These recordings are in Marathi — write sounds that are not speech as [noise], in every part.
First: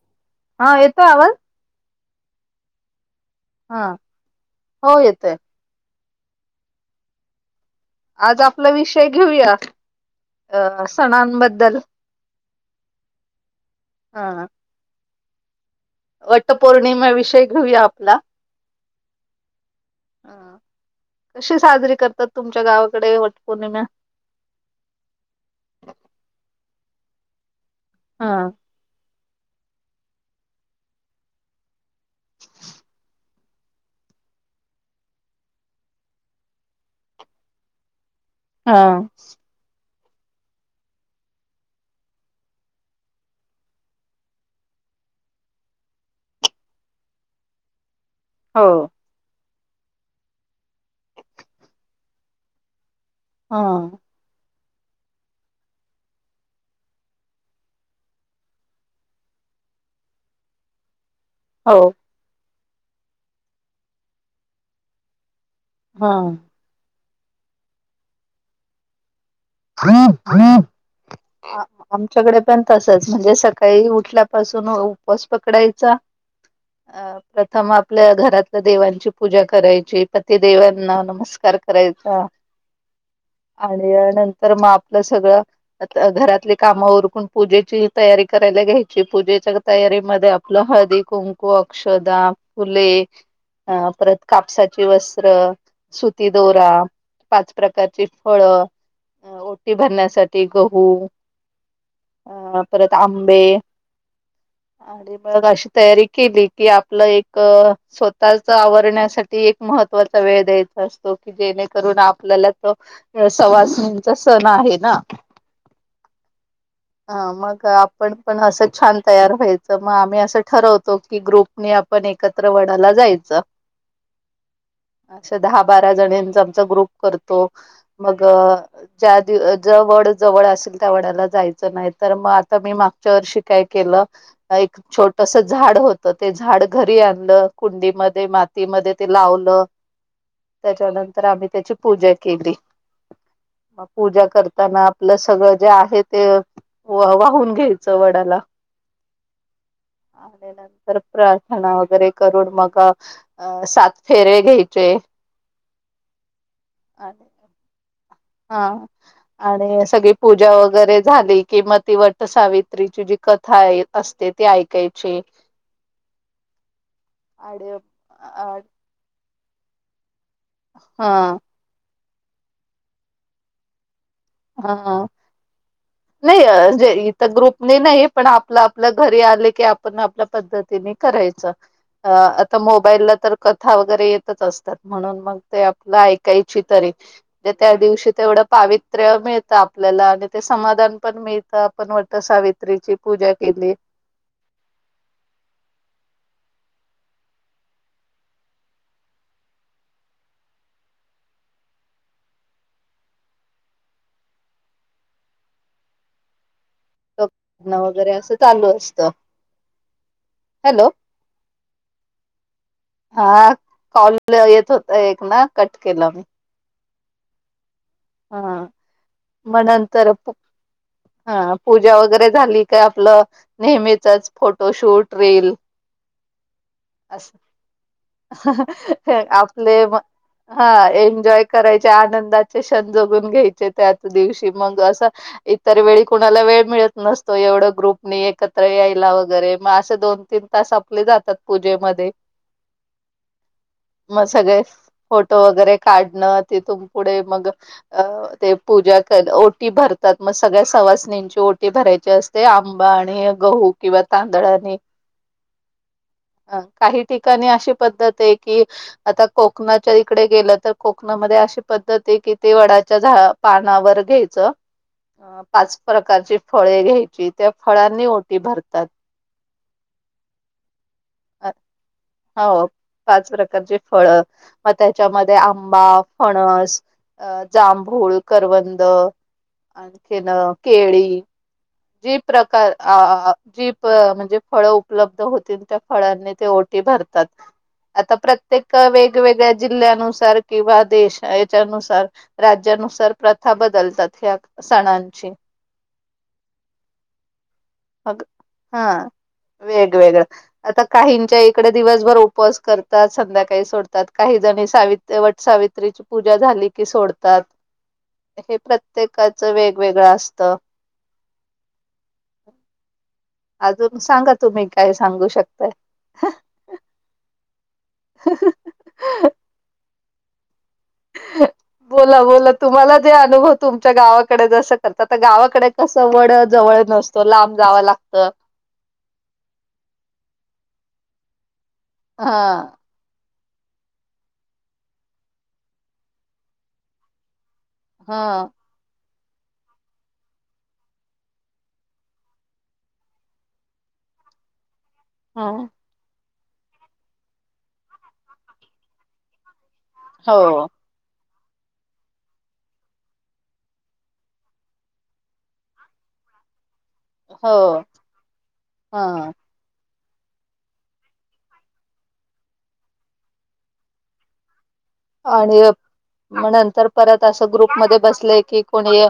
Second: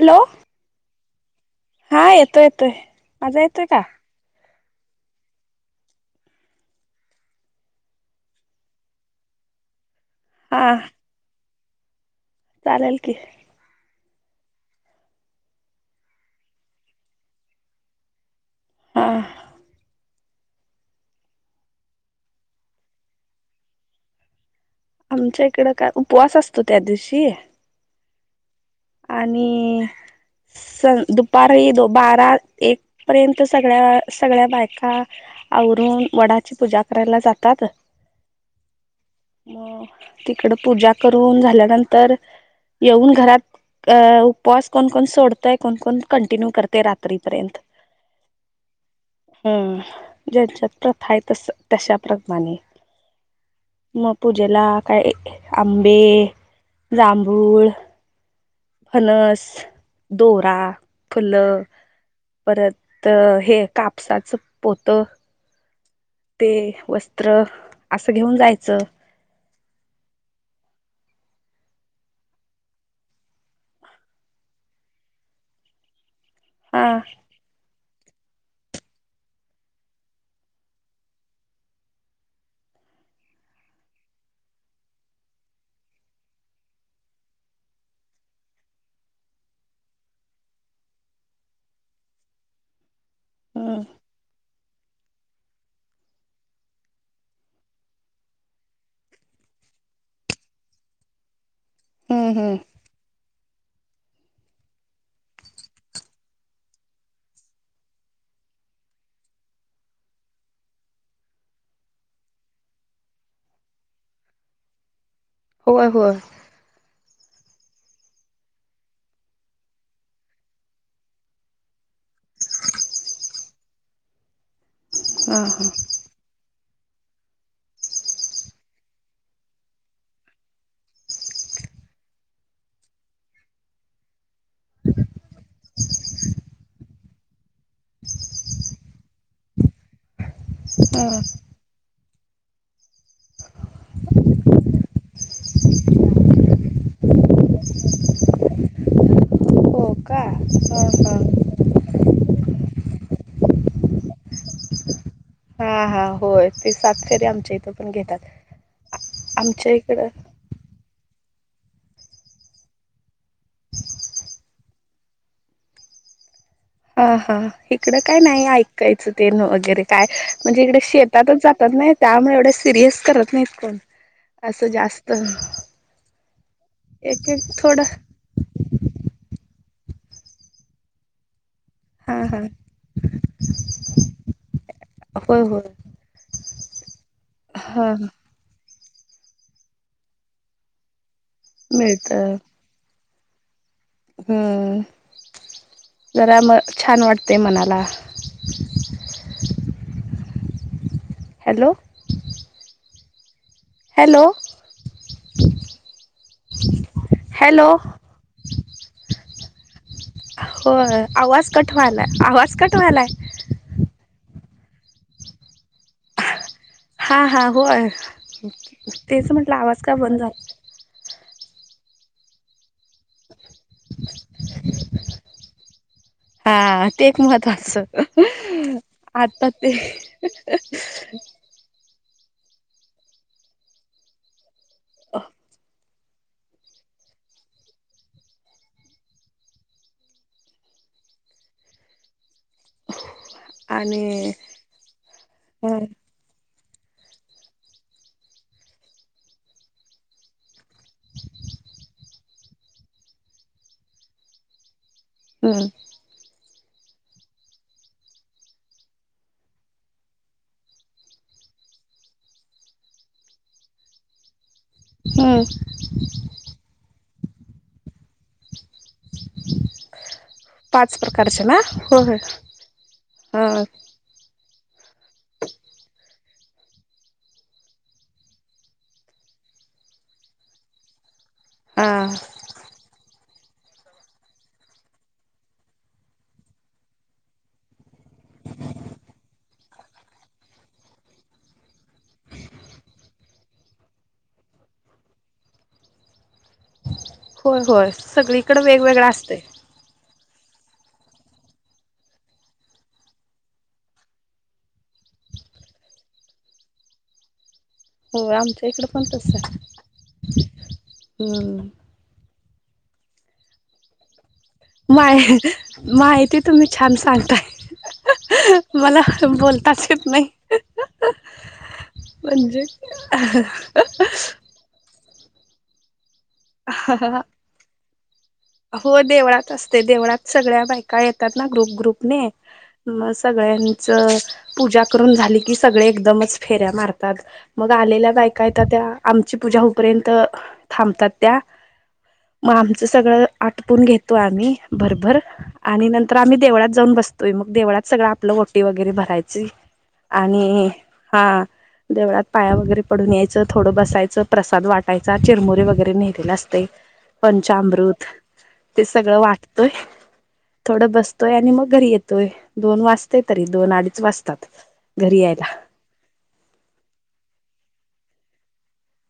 हॅलो. हा येतोय आवाज हा येतोय येतोय. माझा येतोय का हा हो येतय. आज आपला विषय घेऊया हा अ सणांबद्दल चालेल की हा. वटपौर्णिमे विषयी घेूया आपला हा. हा कशी साजरी करतात तुमच्या गावाकडे वटपौर्णिमा आमच्या इकडं काय उपवास असतो त्या दिवशी हा. आणि दुपारी बारा एक पर्यंत तर सगळ्या सगळ्या बायका आवरून वडाची पूजा करायला जातात. हा. मग तिकड पूजा करून झाल्यानंतर येऊन घरात अ उपवास कोण कोण सोडतय कोण कोण कंटिन्यू करतय रात्रीपर्यंत [inaudible] ह् ज्यांच्यात प्रथा तशा प्रथाने हा. मग पूजेला काय आंबे, जांभूळ. फणस दोरा फुलं हो परत हे कापसाचं पोतं. हा. ते वस्त्र, असं घेऊन जायचं, [inaudible] आमच्याकडे पण तसच, म्हणजे सकाळी उठल्यापासून उपवास पकडायचा, हा अ प्रथम आपल्या घरात देवांची पूजा करायची, पतिदेवांना नमस्कार करायचा, आणि नंतर मग आपलं सगळं, आ घरातली काम उरकून, पूजेची तयारी करायला घ्यायची, पूजेच्या, तयारीमध्ये, आपलं हळदी, कुंकू, अक्षदा फुले हम्म अ परत कापसाचे सुती वस्त्र, सुती दोरा, पाच प्रकारची फळ. अ ओटी भरण्यासाठी गहू, हम्म हम्म अ परत आंबे. मग अशी तयारी केली की, आपलं एक, स्वतःच आवरण्यासाठी, एक महत्त्वाचा वेळ द्यायचा असतो. जेणेकरून आपल्याला तो, सवासणीचा सण आहे ना. होय होय. ह मग आपण पण असंच छान तयार व्हायचं, म आम्ही असं ठरवतो की ग्रुप, आपण एकत्र वडला जायचं, अं हा दहा बारा जणीचा, ग्रुप करतो. मग ज्या दिवशी जो वड जवळ असेल, त्या वडाला जायचं. नाही तर मग, आता मी मागच्या वर्षी काय केलं, एक छोटस झाड होत, ते झाड घरी आणलं, कुंडीमध्ये मातीमध्ये ते लावलं. हा त्याच्यानंतर आम्ही त्याची, पूजा केली, मग पूजा करताना, आपलं सगळं जे आहे ते, वाहून घ्यायच वडाला, हो का आणि हा नंतर हा खणा वगैरे करून, मग अ सात फेरे घ्यायचे. ह ह हो. हो ते सात आणि फेरे, आमच्या इथं पण घेतात. हा आमच्या आणि इकडं सगळी पूजा वगैरे झाली. किं म, ती वटसावित्रीची जी कथा येत असते, ती ऐकायची. [inaudible] हा हा आणि इकडं काय नाही, अ ऐकायचं तेन वगैरे काय, म्हणजे इकडे हा शेतातच जात, नाही त्यामुळे, एवढे सिरियस करत नाहीत कोण, असं हा हा, जास्त नाही म्हणजे इथे एक एक ग्रुपने थोडं नाही. पण आपलं आपल्या घरी आले की, आपण आपल्या पद्धतीने करायचं. अ हा हा आता मोबाईलला तर कथा वगैरे येतच असतात, म्हणून मग होय होय ते आपलं ऐकायची तरी, म्हणजे त्या दिवशी तेवढं, पावित्र्य मिळतं आपल्याला, आणि ते समाधान पण मिळतं, आपण मिळत वाटत सावित्री ची पूजा केली. हम्म, जरा म, छान वाटते मनाला. हॅलो. हॅलो. हॅलो न वगैरे असं चालू असत. होय, आवाज कटव्हालाय, आवाज कटव्हालाय. हा कॉल येत होत एक ना, कट केलं मी. हा हा होय, हा तेच म्हटलं, मग आवाज का नंतर बंद झाला. हा पूजा वगैरे झाली का, आपलं नेहमीचच फोटोशूट, रीली हा ते एक अस, महत्त्वाचं आता ते आपले हा, एनजॉय, करायचे आनंदाचे क्षण जगून घ्यायचे त्याच दिवशी मग असं इतर वेळी कुणाला वेळ मिळत नसतो एवढं ग्रुपनी एकत्र यायला वगैरे मग असे दोन तीन तास आपले जातात पूजेमध्ये, मग आणि सगळे फोटो वगैरे हम्म काढणं तिथून पुढे मग, अ ते पूजा कर ओटी भरतात मग सगळ्या सवाशनेची ओटी भरायची असते. ते आंबा आणि गहू किंवा तांदळा आणि हम अ काही ठिकाणी अशी पद्धत आहे की आता कोकणाच्या इकडे गेलं तर कोकणामध्ये अशी पद्धत आहे की ते वडाच्या झा पानावर घ्यायचं हम्म पाच प्रकारची फळे घ्यायची त्या फळांनी ओटी भरतात पाच प्रकारच अ, ना हो हो हो पाच प्रकारचे फळ मग त्याच्यामध्ये आंबा फणस अ जांभूळ करवंद आणखीन केळी हा जी प्रकार अ जी प म्हणजे फळं उपलब्ध होतील त्या फळांनी ते ओटी भरतात आता प्रत्येक वेगवेगळ्या जिल्ह्यानुसार किंवा देश याच्यानुसार राज्यानुसार प्रथा बदलतात ह्या सणांची हो होय अग सगळीकडे हा वेगवेगळं असतय वेगवेगळां आता काहींच्या इकडे दिवसभर उपवास करतात संध्याकाळी सोडतात काही जणी सावित्री तेवट सावित्रीची पूजा झाली की सोडतात हो हे आमच्या इकडे पण प्रत्येकाच वेगवेगळं असतं हमं [unintelligible] अजून सांग माय माहिती तुम्ही छान सांगताय मला बोलताच येत नाही बोला बोला म्हणजे तुम्हाला जे अनुभव तुमच्या गावा डे जस करत गावाकडे कसं वड जवळ नसतो लांब जावं लागतं हो देवळात असते देवळात सगळ्या बायका येतात ना ग्रुप ग्रुपने हा मग सगळ्यांचं पूजा करून झाली की सगळे एकदमच फेऱ्या मारतात मग आलेल्या हा बायकायेत त्या आमची पूजा होपर्यंत थांबतात त्या मग आमचं सगळं आटपून घेतो आम्ही भरभर ह आणि नंतर तर आम्ही देवळात जाऊन बसतोय मग देवळात सगळं आपलं ओटी वगैरे भरायची हो आणि हा देवळात पाया वगैरे पडून यायचं थोडं बसायचं प्रसाद वाटायचा चिरमुरी वगैरे नेलेला असते हो पंचामृत ते सगळं हा वाटतोय थोडं बसतोय आणि मग घरी येतोय दोन वाजते तरी दोन अडीच वाजतात घरी यायला आणि मग नंतर परत असं ग्रुप मध्ये बसलंय की कोणी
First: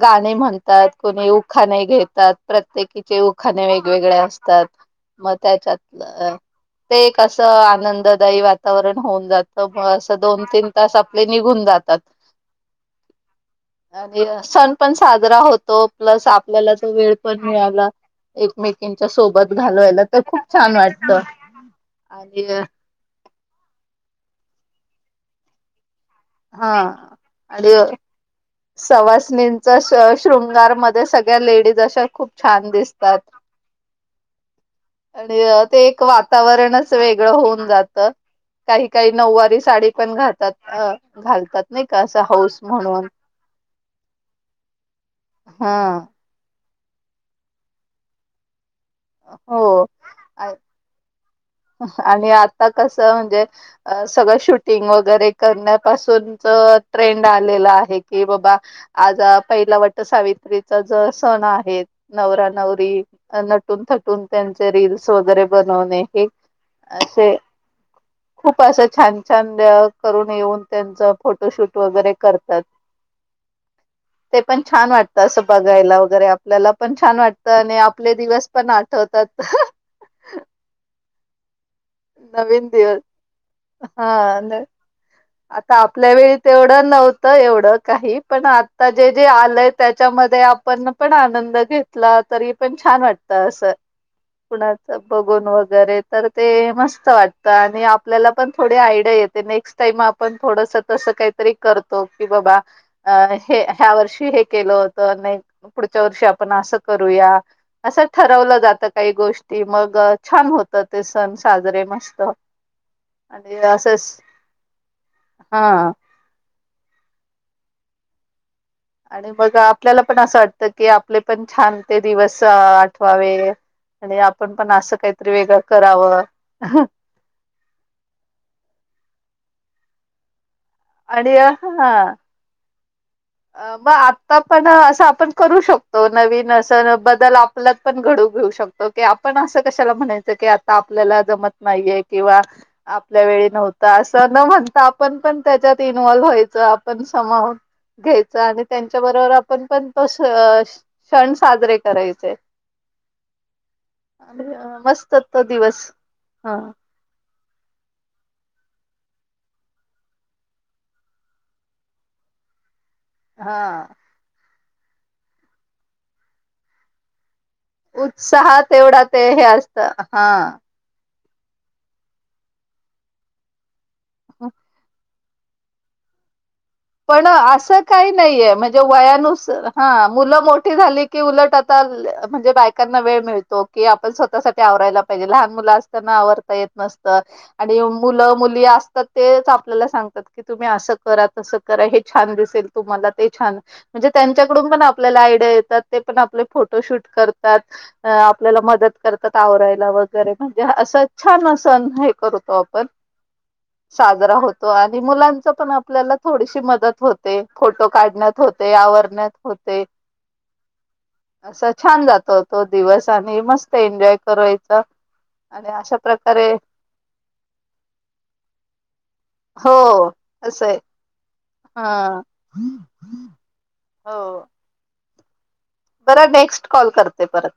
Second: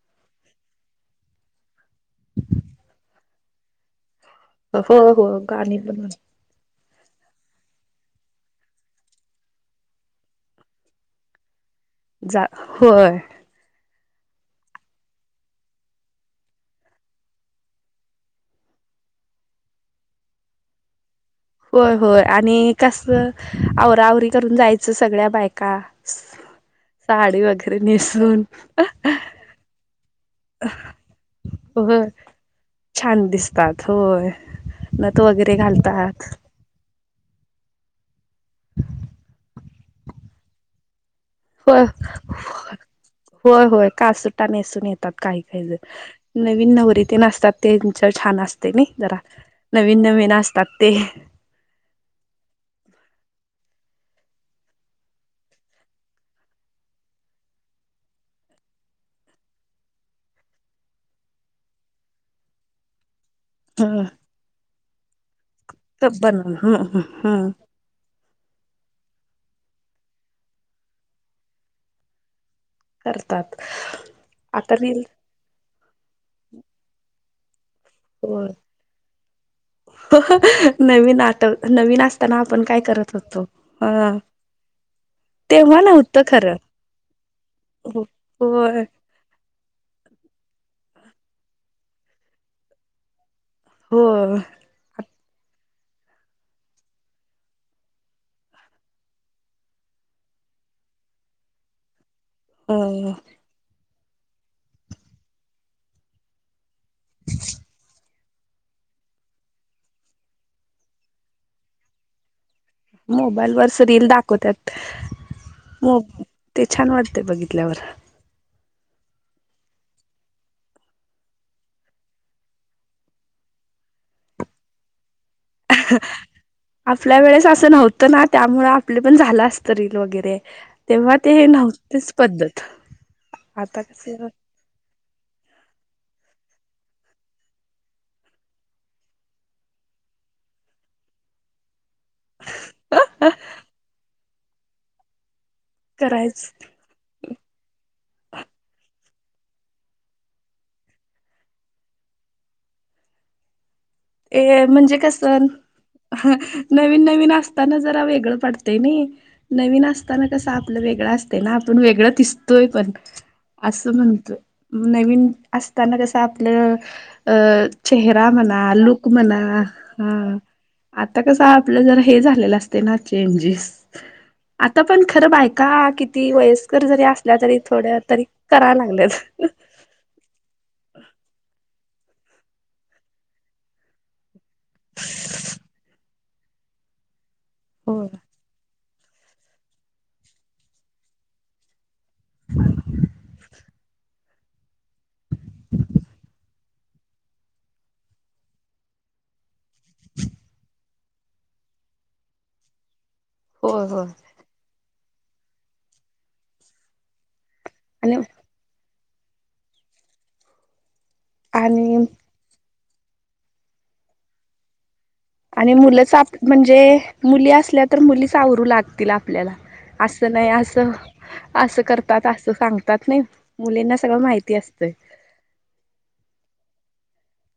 गाणे म्हणतात कोणी उखाने घेतात प्रत्येकीचे उखाने वेगवेगळे असतात हो मग हो गाणी त्याच्यात पण अ ते एक असं आनंददायी वातावरण होऊन जातं म दोन तीन तास आपले निघून जातात जा होय आणि सण पण साजरा होतो प्लस आपल्याला तो वेळ पण मिळाला एकमेकीच्या सोबत घालवायला तर खूप छान वाटतं होय होय आणि कस आवरावरी करून जायचं सगळ्या बायका हा साडी आणि वगैरे नेसून सवासणी जस शृंगारमध्येध्ये सगळ्या लेडीज अशा खूप छान दिसतात. दिस्त थ होय. नथ आणि वगैरे ते एक घालतात वातावरणच वेगळ होऊन जात काही काही नऊवारी साडी पण घातात घाल. हो होय होय कास सुट्टा नेसून येतात काही काही ज हा नवीन नवररी ते नसतात त्यांच्या छान असतात. जरा हो. नवीन नवीन असतग ते आणि आता कसं म्हणजे अ सगळं शूटिंग वगैरे करण्यापासूनच ट्रेंड आलेला आहे की बाबा आज पहिला वाटत सावित्रीचा ज सण आहे नवरा नवरी नटून ह थटून त्यांचे रीलस वगैरे बनवणे हे. हा ह हा. असे [inaudible] खूप असं छान छान करून येऊन त्यांचं फोटोशूट वगैरे करतात. करतात ते पण छान आपतानील वाटतं असं बघायला वगैरे आपल्याला पण छान वाटतं आणि आपले दिवस पण आठवतात. नवी नाटक नवीन असताना आपण नवीन काय दिवस करत होतो ह. हा न आता आपल्या वेळी तेवढं नव्हतं एवढं काही पण होय आता जे जे आलंय त्याच्यामध्ये आपण पण आनंद घेतला तरी पण छान वाटत असं. हो. कणाच बघून वगैरे तर ते मस्त वाटत आणि आपल्याला पण थोडी आयडिया येते नेक्स्ट टाईम आपण थोडस तसं काही तरी करतो की बाबा अ हे ह्या वर्षी हे केलं होतं नाही पुढच्या वर्षी आपण असं करूया. असं ठरवलं जातं काही गोष्टी मग छान होतं ते सण साजरे मस्त मोबाईल आणि वरच रीलील असंच दाखवतात हा मो ते छान वाटते बघितल्यावर आणि मग आपल्याला पण असं वाटतं की आपले पण छान ते दिवस आठवावे. आणि आपण पण असं काहीतरी वेगळं करावं. आपल्या वेळेस असं नव्हतं ना त्यामु आपले पण झालं असत रील वगैरे तेव्हा आणि ते नव्हतेच पद्धत अ आता मग कसं आत्ता पण असं आपण करू शकतो नवीन असं बदल आपल्यात पण घडू घेऊ शकतो. क आपण असं कशाला म्हणायचं की आता आपल्याला जमत नाहीये. किंवा आपल्या वेळी नव्हत असं न म्हणता आपण पण त्याच्यात इन्वॉल्व्ह करायच व्हायचं. पण समावून घ्यायच आणि त्यांच्या बरोबर आपण पण त. क्षण साजरे करायचे. ए म्हणजे मस्त कस तो दिवस हा नवीन नवीन असत. ना जरा वेगळं पडते नाही. नवीन असताना कसं आपलं वेगळं असत ना आपण वेगळं दिसतोय पण. हा असं म्हणत नवीन असताना कसं आपलं अं. चेहरा मणा उत्साहात एवढा लुक ते म्हणा हे असतं हा. आता कस आपलं जर हे झालेलं असते ना चेंजेस ह आता पण. खरं बायका किती वयस्कर जरी पण असल्या तरी असं थोड्या काही तरी नाहीये करा म्हणजे लागल्या. वयानुसार हा मुलं मोठी झाली की उलट आता म्हणजे बायकांना वेळ मिळतो की आपण स्वतःसाठी आवरायला. हिजे लहान मुलं असताना आवडता येत नसत. आणि होय मुलं मुली असतात तेच आपल्याला सांगतात की तुम्ही असं करा तस. करा हे छान दिसेल तुम्हाला ते छान म्हणजे त्यांच्याकडून पण आपल्याला आयडिया येतात ते पण आपले फोटोशूट करतात. आपल्याला मदत करतात आवरायला वगैरे म्हणजे असं छान सण हे करतो आपण होय होय. साजरा होतो आणि मुलांचा पण आपल्याला थोडीशी मदत होते फोटो आणि काढण्यात होते ते आवरण्यात होते असं आणि छान जात तो दिवस आणि मस्त एन्जॉय कवायचा आणि मुलं सा म्हणजे मुली असल्या तर मुली सावरू लागतील आपल्याला हो असं नाही असं असं हा करतात असं सांगतात नाही मुलींना सगळं माहिती असतंय. बर नेक्स्ट कॉल करते परत.